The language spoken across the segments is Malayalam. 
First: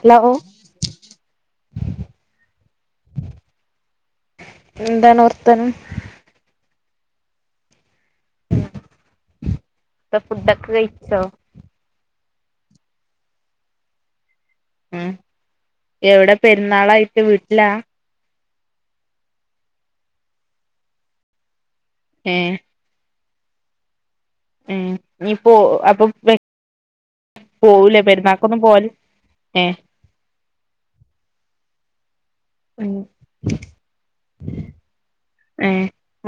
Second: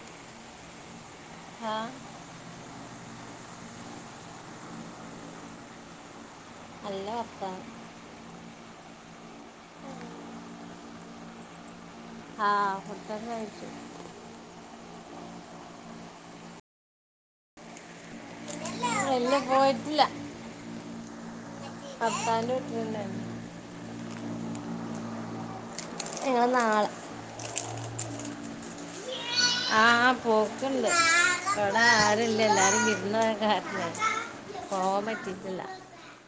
ഹലോ ആ എന്താണ് വർത്താനം നല്ല വർത്താനം [unintelligible] ഫുഡ്‌ ഒക്കെ കഴിച്ചോ ആ ഫുഡ്‌ ഒക്കെ കഴിച്ചു ഉം എവിട പെര്ന്നാളായിട്ട് വീട്ടിലാ ഇല്ല ല്ല പോയിട്ടില്ല ഏ ഭർത്താന്റ വീട്ടില്ന്നെ ഏ ഇപ്പൊ അപ് ഞങ്ങളു നാളെ പെരുന്നാക്കൊന്നും പോവല് ഏ ആ പോക്ക്ണ്ട് ആ എല്ലാരും വീട്ടിൽ ആയ കാരണമേ പോകാൻ പറ്റീട്ടില്ല ഏ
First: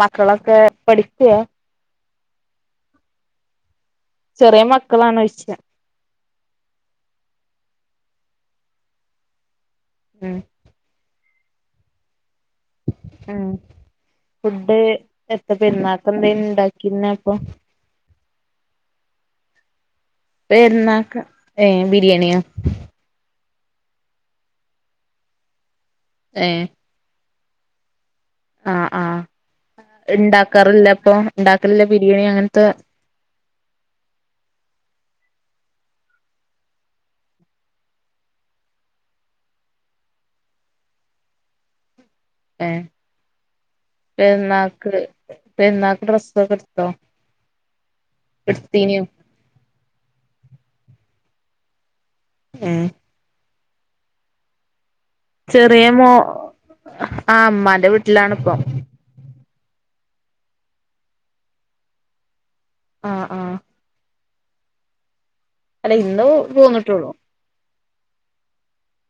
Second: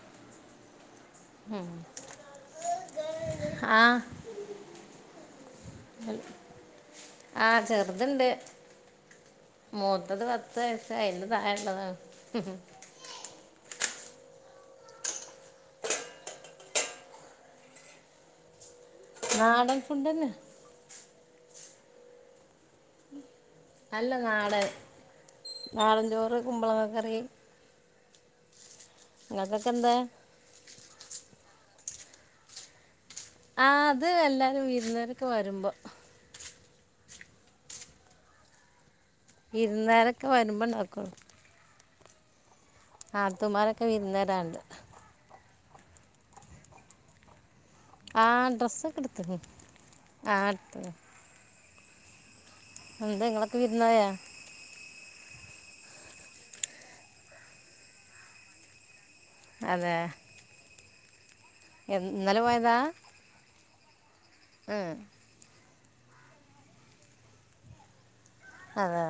മക്കളൊക്കെ പഠിക്കയാ ഉം ആ ചെറിയ മക്കളാണ്ച്ച് ആ ചെറ്ത്ണ്ട് മൂത്തത് ഉം പത്ത്വേസായി ഉം ഫുഡ് എത്ത പെര്ന്നാക്കെന്തേനി ഇണ്ടാക്കിഞ്ഞേ അപ്പൊ നാളെ പെര്ന്നാക്ക് ഏ ബിരിയാണിയാ അല്ല നാടന് നാടഞ്ചോറ് ഏ കുമ്പൾങ്ങക്കറി ആ ആ നിങ്ങൾക്കൊക്കെ എന്താ ണ്ടാക്കാറ്ല്ലെ പ്പൊ ണ്ടാക്കല് ല്ലെബിരിയാണി അങ്ങൻത്തെ ആ ത്എല്ലാരും വിര്ന്നാരൊക്കെ വര്മ്പൊ വിര്ന്നാരക്കെ വര്മ്പ ണ്ടാക്കൊള്ളു ഏ വിരുന്നുകാരാണ്ട് പെര്ന്നാക്ക് പെര്ന്നാക്ക് ഡ്രസൊക്കെട്ത്തൊ ആ ഡ്രസ് ഒക്കെ ഇട്ത്ണ് ആഹ് ഉം എന്താ നിങ്ങള് [unintelligible] ചെറിയ മോ ആ അമ്മാൻ്റെ വീട്ടിലാണ് ഇപ്പൊ അതേ ഇന്നലെ പോയ ആ ആ ഉം അല്ല ഇന്ന് പോന്നിട്ടുള്ളൂ. അതേ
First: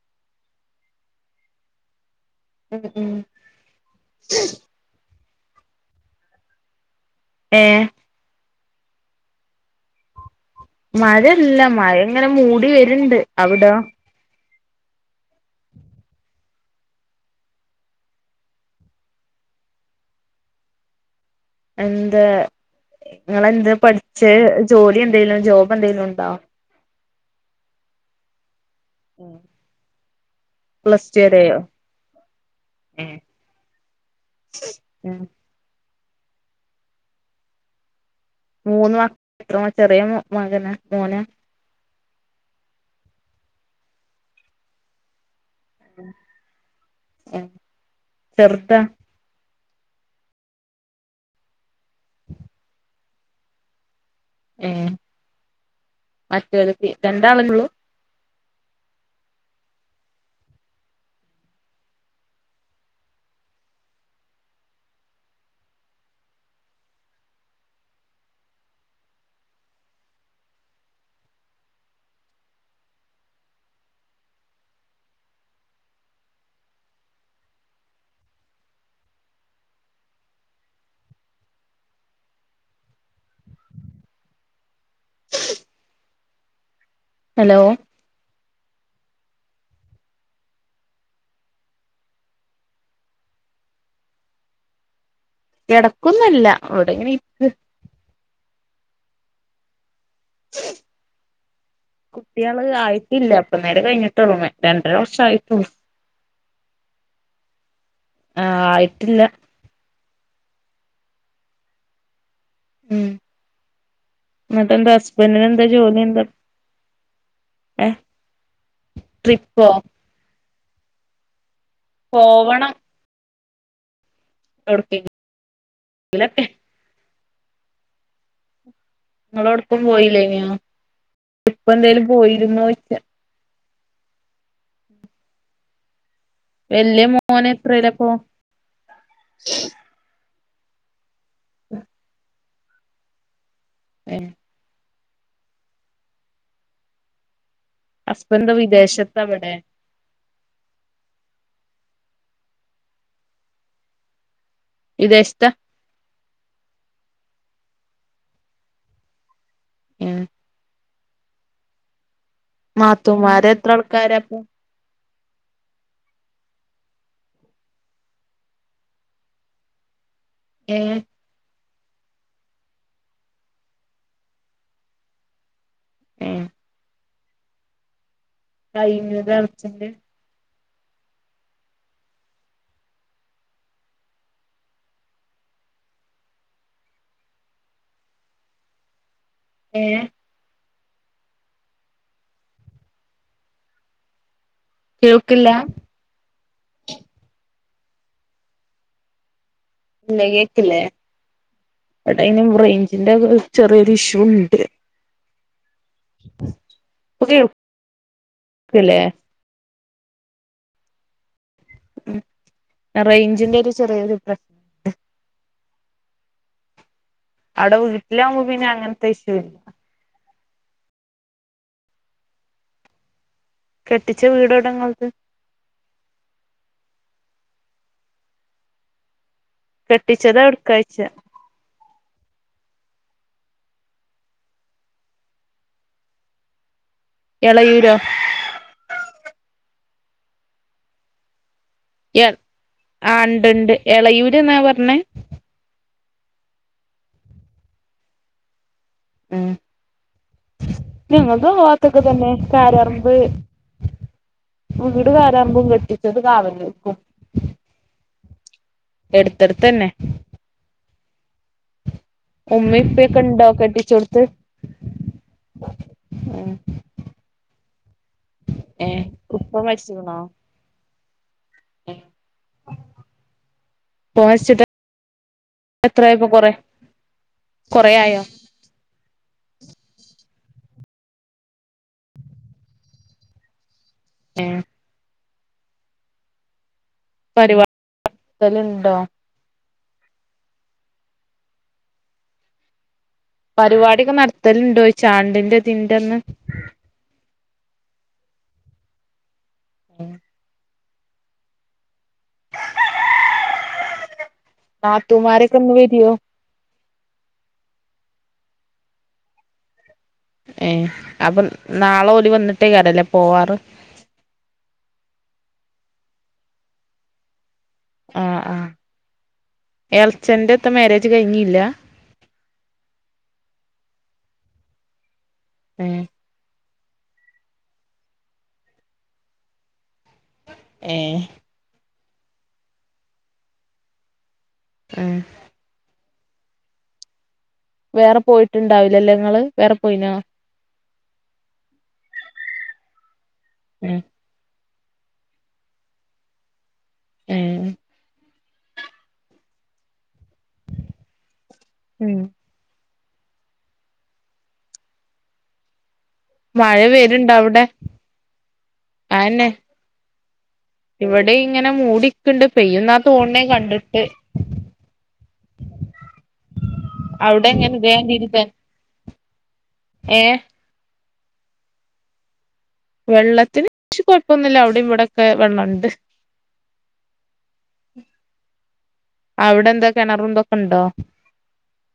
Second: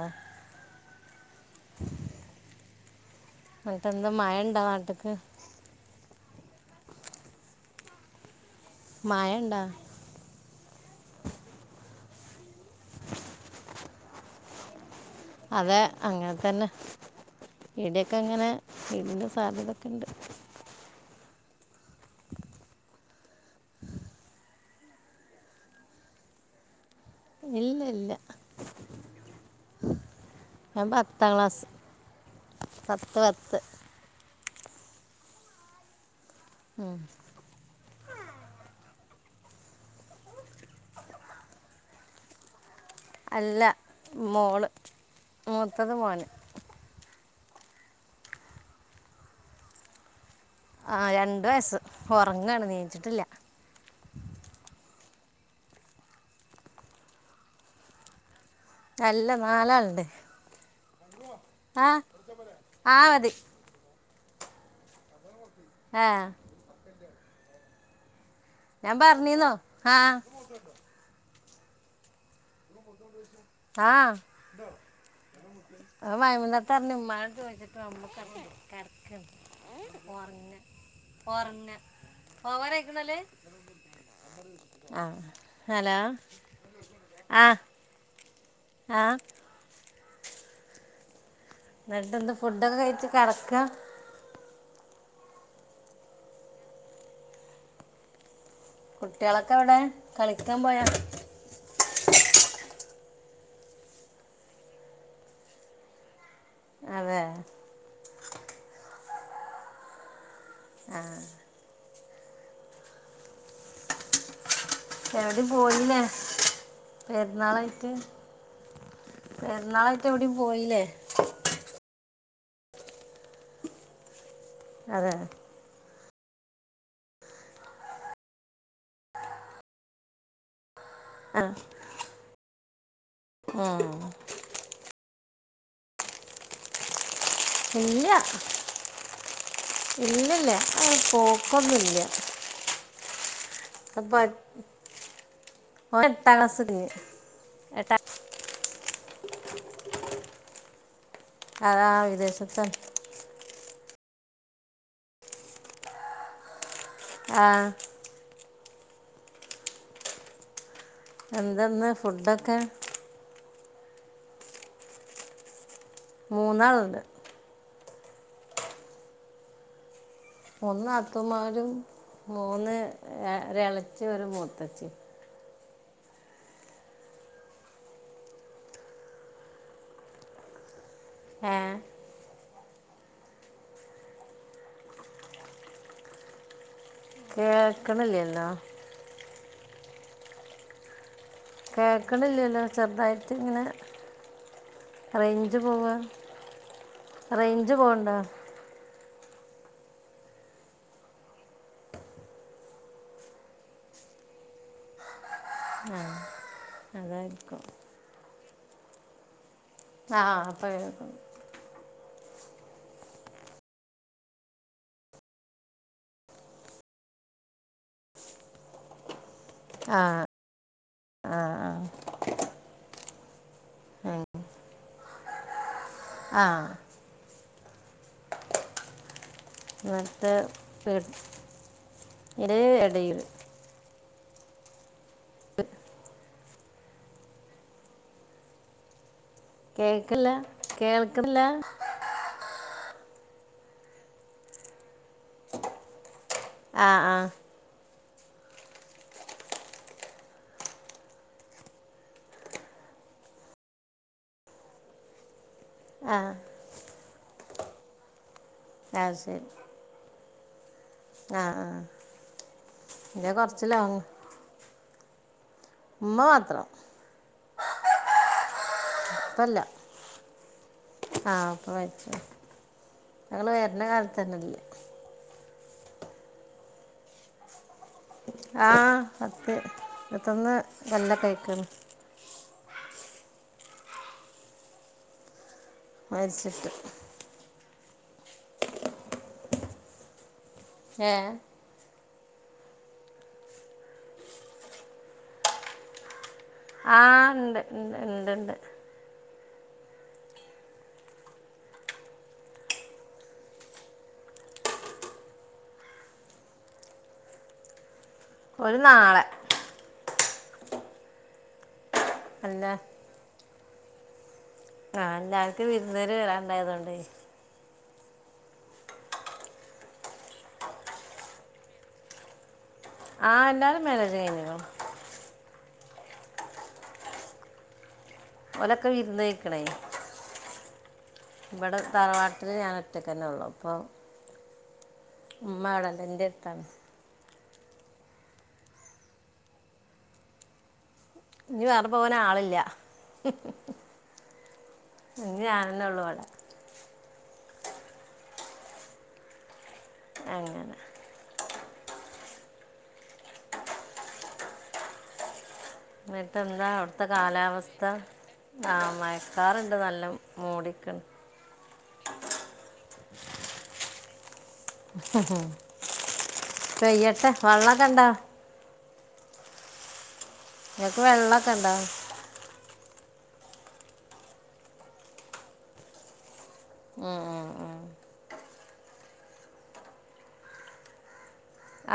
[unintelligible] അന്നിട്ടെന്താ മഴ ഇണ്ടാ നാട്ടിക്ക് ഏഹ് മഴെണ്ട മഴ ഇല്ല മഴ ഇങ്ങനെ മൂടി വരിണ്ട് അവിടോ? അതേ അങ്ങനെ തന്നെ ഇവിടേക്കെ ഇങ്ങനെ വെയിലിന്റെ സാധ്യതക്കെ ഇണ്ട്. എന്താ നിങ്ങള് എന്താ പഠിച്ചേ? ജോലി എന്തേലും ജോബ് എന്തേലും ഉണ്ടോ? ഇല്ലില്ല ഞാൻ പ്ലസ് ടു പത്താം വരെയോ ക്ലാസ് പത്തു പത്ത് ഉം ഉം മൂന്ന് [unintelligible] ചെറിയ മകനാ മോനാ അല്ല മോള്. മൂത്തത് മോന് ഏ ചെർതാ ആ രണ്ട് വയസ്സ് ഒർങ്ങാണ് നീച്ച്ട്ടി ല്ലാ. ഏ മറ്റോലെ രണ്ടാളല്ലേ ഉള്ളൂ? അല്ല നാലാള്ണ്ട്. ആ ആ മതി. ആ ഞാൻ പറഞ്ഞിന്നു ആ. ആ [unintelligible] ഹലോ ആ ഹലോ ആ ന്നിട്ട് എന്താ ഫുഡ് ഒക്കെ കഴിച്ച് കെട്ക്ക? കെടക്കൊന്നല്ല ഇവ്ടെ ങ്ങനെ ഇര് കുട്ടിയളൊക്കെ എവ്ടെ കളിക്കാ പോയ. കുട്ടിയള് ആയിട്ടില്ല. ഇപ്പന്നാരാ കൈന്നിട്ടുള്ളു. രണ്ടര വർഷം ആയിട്ടുള്ളൂ. അതേ. ആ ആയിട്ടില്ല. ആ ഉം എന്നിട്ട് എന്താ ഹസ്ബൻഡിന് എവിടേം എന്താ പോയില്ലേ ജോലി എന്താ ഏ പെര്ന്നാളായിട്ട് ട്രിപ്പോ പെര്ന്നാളായിട്ട് എവിടം പോയില്ലേ? പോവണം അതെ എവിടക്കെങ്കിലൊക്കെ [unintelligible] നിങ്ങൾ എവിടേക്കും പോയില്ലേ നു ആ ഇപ്പ എന്തേലും പോയി [unintelligible] ആഹ് വല്യ മോന ഇല്ല ഇല്ലില്ല [inaudible] ഒന്നൂല്ല ഏ അപ്പ എട്ടാം ക്ലാസ്സ് കഴിഞ്ഞ് എട്ടാ [unintelligible] വിദേശത്ത് അവിടെ അതാ വിദേശത്ത വിദേശത്ത ആഹ് ഉം എന്താ ഇന്ന് ഫുഡൊ നാത്തുമാ ര് എത്ര ആൾക്കാരാ മൂന്ന് ആളുണ്ട് ഏ മൂന്ന് നാത്തുൻ മാരും മൂന്ന് ഒരെളച്ചി ഒരു മൂത്തച്ചി. ആഹ് [unintelligible] ആഹ് [unintelligible] ഏഹ് കേൾക്കണില്ലേന്ന് ചെറുതായിട്ട് ഇങ്ങന കേൾക്കില്ല റേയ്ജ് പോവാ റേയ്ഞ്ച് പോവുന്നിണ്ട ഇല കേൾക്കില്ലേ ഇവിടെ റേഞ്ചിൻ്റെ ചെറിയൊരു ഇഷ്യൂ ഒണ്ട് ഉം [inaudible] കേൾക്കണില്ലേ ആഹ് ഇപ്പ കേക്കാ റേഞ്ചിന്റെ ഒര് ചെറിയ ഒര് പ്ര അവിടെ വീട്ടിലാകുമ്പോ പിന്നെ അങ്ങനത്തെ ഇഷ്യൂ ഇല്ല ആഹ് ആഹ് കെട്ടിച്ച വീട് എവിടാ നിങ്ങൾക്? ആ കെട്ടിച്ചത് എവിടെക്കായ്ച്ച ഇര് ഇടയിൽ [inaudible] എളയൂരാ കേക്കില്ല കേൾക്കുന്നില്ല യ ആ ഇണ്ട് ഇണ്ട് എളയൂര്ന്നാ പറഞ്ഞെ? ആഹ് ആഹ് മ് ഞങ്ങക്കും ആഹ് ഭാഗത്തു ത്തന്നെ കാര്യാറമ്പ് വീട് കാര്യാറമ്പ് കേട്ട് ആ ഇപ്പത് കാവൽ നിക്കും ആ ശരി എടുത്തെടുത്ത ത്തന്നെ ആ ആ ഉമ്മേഉപ്പയൊക്കെ എൻ്റെ ഇണ്ടോ കുറച്ച് ലോങ് കെട്ടിച്ചയെടുത്ത് ഉമ്മ മാത്രം ഏ ഉപ്പ മരിച്ചുകുണോ? ആഹ് ഉപ്പ മരിച്ചു പോയി ഞങ്ങള് വരണ കാലത്തിനുള്ളിൽ എത്രയൊക്കെ കൊറേ കൊറേ ആയോ ആഹ് പത്തു ഇരുപത്തൊന്നു കൊല്ലൊക്കെ ആയിക്കിണ് മ് മരിച്ചിട്ട് പരിപാ ന്തേലും ണ്ടോ? ഏ പരിപാടിക്കെ നടത്തലുണ്ട് വെച്ചാണ്ടിന്റെ ഇതിന്റന്ന് ആഹ് ഇണ്ട് ഇണ്ട് ഇണ്ട് മ് നാത്തൂന്മാരൊക്കെ അന്ന് വരോ ഓര് നാളെ ഏ അപ്പം നാളെ ഓല് അല്ല വന്നിട്ടെ അടെല്ലാം പോവാറ് ആ അല്ല അങ്ങക് വിരുന്തുകാര് വരാനുണ്ടായിരുന്നകൊണ്ടേ ആഹ് ആഹ് ഏർചെല്ന്റെക്ക് മാര്യേജ് കഴിഞ്ഞില്ലാ ആ എല്ലാരും മാര്യേജ് കഴിഞ്ഞു ഏ ഓലൊക്കെ വിരുന്ത് യേക്കണെ ഏ തറവാട്ടില് ഞാൻ ഒറ്റക്കന്നെ ഉള്ളു അപ്പം ഏ മ്മാടെ നെഞ്ച് താമസ് വെറെ പോയിട്ട് ഇണ്ടാവുലലെ ഇങ്ങൾ വെറെ പോയിനൊ ഇഞ്ഞ് വേറെ പോവാൻ ആളില്ല ഉം ഇഞ്ഞ് ഞാനെന്നെ ഒള്ളു ഇവടെ ഏ അങ്ങനെ ഉം ഇന്നട്ട് എന്താ മഴ അവ്ട്ത്തെ വരുണ്ടോ അവിടെ കാലവസ്ഥ അയെന്നെ മഴക്കാർ ഇണ്ട് നല്ല മൂടിക്ക്ണ് തോൺണെ കണ്ട്ട്ട് പെയ്യട്ടെ അവിടെ വള്ളം എങ്ങനെ ഒക്കെ ഇതേ ഇണ്ടോ മാതിരി തന്നെ ഏ വെള്ള ഒക്കെ ഇണ്ടോ വെള്ളത്തിന് ച്ച് കൊഴപ്പൊന്നും ഇല്ല അയുടിം ഇവിടം ഒക്കെ വെള്ളം ഇണ്ട് ആ ആ അ അയുടെ എന്താ കെണറും തും ഒക്കെ ഇണ്ടോ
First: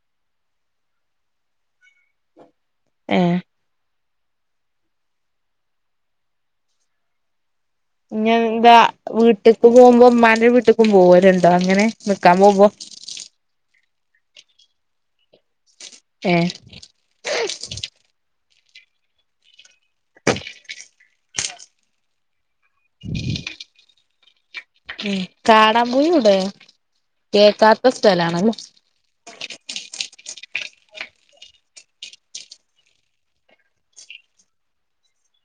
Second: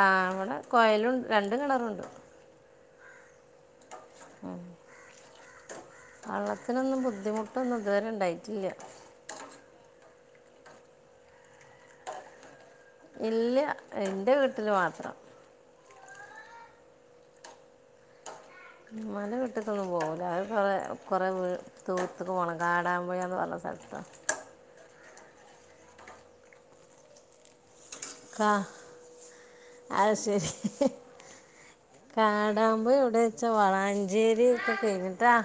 ആ ഇവടെ കൊഴലും രണ്ട് കെണറും ഇണ്ട് ഏ ആ വള്ളത്തിനൊന്നും ബുദ്ധിമു ഇഞ്ഞ് എന്താ വീട്ട്ക്ക് പോവുമ്പം ഇമ്മാന്റെ വീട്ട്ക്കും പോവൽ ഇണ്ടോ അങ്ങനെ നിക്കാൻ പോവുമ്പം ഇല്ല ഇന്റെ വീട്ടിൽ മാത്രം എ ഇമ്മാന്റെ വീട്ട്ക്ക് ഒന്നും പോവുല അത് കൊറെ കൊറെ വീ ദൂരത്ത്ക്ക് പോണം കാടമ്പുഴ എന്ന് പറഞ്ഞ സ്ഥൽത്താ ഉം കാടമ്പുഴ ഒയുടെ കേക്കാ കാ അയ് ശെരി കാടമ്പുഴ ഒയുടെ ച്ചാ വളാഞ്ചെരി ഒക്കെ കെഴിഞ്ഞിട്ടാ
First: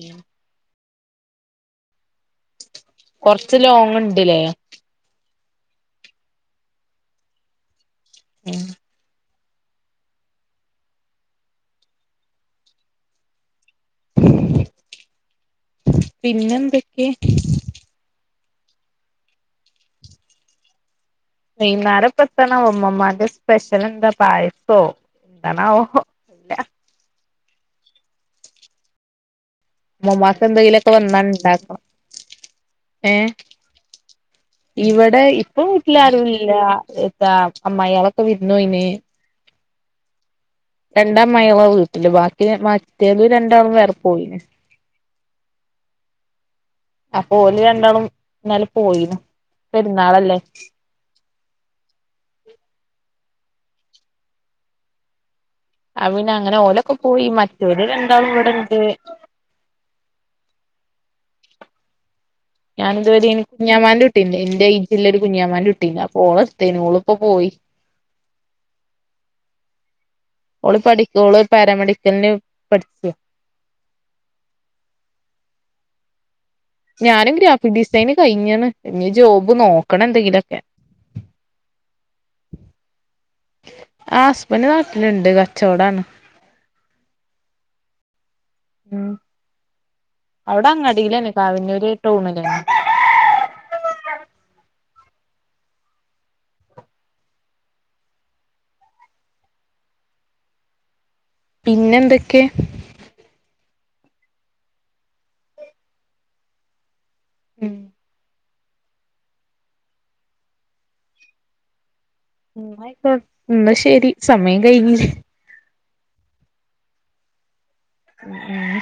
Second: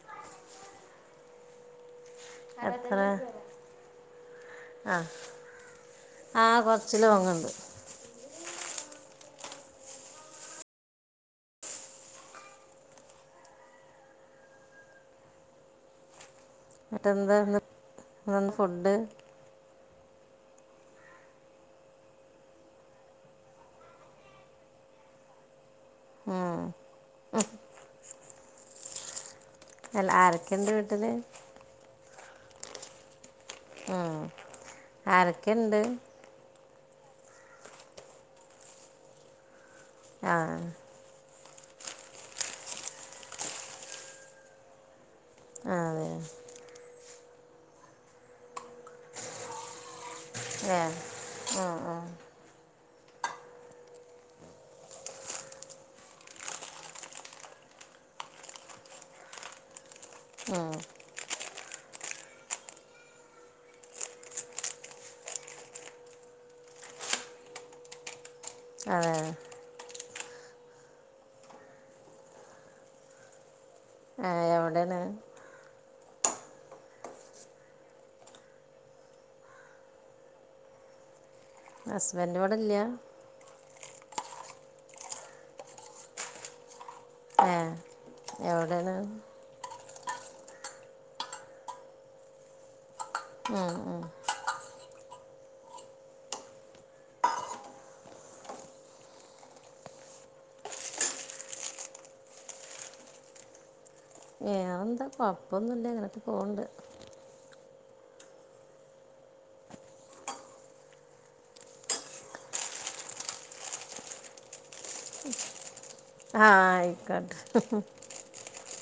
ഏ എത്ര കൊർച്ച് ലോങ്ങ് ഇണ്ട് ലെ ആ ആ കൊർച്ച് ലോങ്ങ് ഇണ്ട് ഉം പിന്നെ എന്തെക്കെ എന്നാണ് ഫുഡ് വൈന്നാരം ഇപ്പം എത്താണാവോ ഇമ്മമ്മാന്റെ സ്പെഷൽ ഉണ്ട് പായസോ എത്താണാവോ ആ അ അല്ല ഇമ്മമ്മാക്ക് ആരൊക്കെയുണ്ട് എന്തെങ്കിലും ഒക്കെ വീട്ടില് വന്നാ ഇണ്ടാക്കണം ഏ ആ ഇവിടെ ഇപ്പം വീട്ടിൽ ആരും ഇല്ല എത്താ അമ്മായിളോക്കെ വിരുന്നു പോയിന് ആ ആ ണ്ട് അമ്മായിയാളെ വീട്ടിലെ ബാക്കി മറ്റേത് രണ്ടാളും വേറെ പോയിന് ആ അപ്പോ ഓല് രണ്ടാളും ഇന്നലെ പോയി ന് പെരുന്നാ ഏ ആ ആ അ പിന്നെ അങ്ങനെ ഓലൊക്കെ പോയി മറ്റവര് രണ്ടാളും ഇവിടെണ്ട് ഉം [inaudible] ഞാൻ ഇതുവരെ കുഞ്ഞാമാന്റെ കുട്ടിന്റെ ഇന്റെ ആയിട്ടുല ഒരു കുഞ്ഞാമാന്റെ കു ട്ടീണ്ട് അപ്പൊ ഓളെത്തേയ്ന് ഓള ഇപ്പോപോയി അതെ ഓള് പഠിക്കോള് പാരാമെഡിക്കലിന് പഠികയാ ആ എവിടെന്ന് ഞാനും ഗ്രാഫിക് ഡിസൈന് കഴിഞ്ഞാണ് ഇനി ജോബ് നോക്കണ എന്തെങ്കിലുഒക്കെ ഹുസ്ബന്റോടെയല്ല ഹസ്ബൻഡ് നാട്ടിലുണ്ട് കച്ചവടാണ് ആ എവിടെണ് അവിടെ അങ്ങടിയിലന്നെ കാവന്നൂര് ടൗണിലന്നെ മം ഉം പിന്നെ എന്തൊക്കെ വേറെ എന്താ കൊഴപ്പൊന്നുംല്ല ഇ ങ്ങനക്കെ പോവണ്ട് ഉം ഇന്നാ ആയിക്കോ ഇന്ന് ശരി സമയം കഴിഞ്ഞില്ലേ ആ ആയികോട്ടെ ഉ ഉ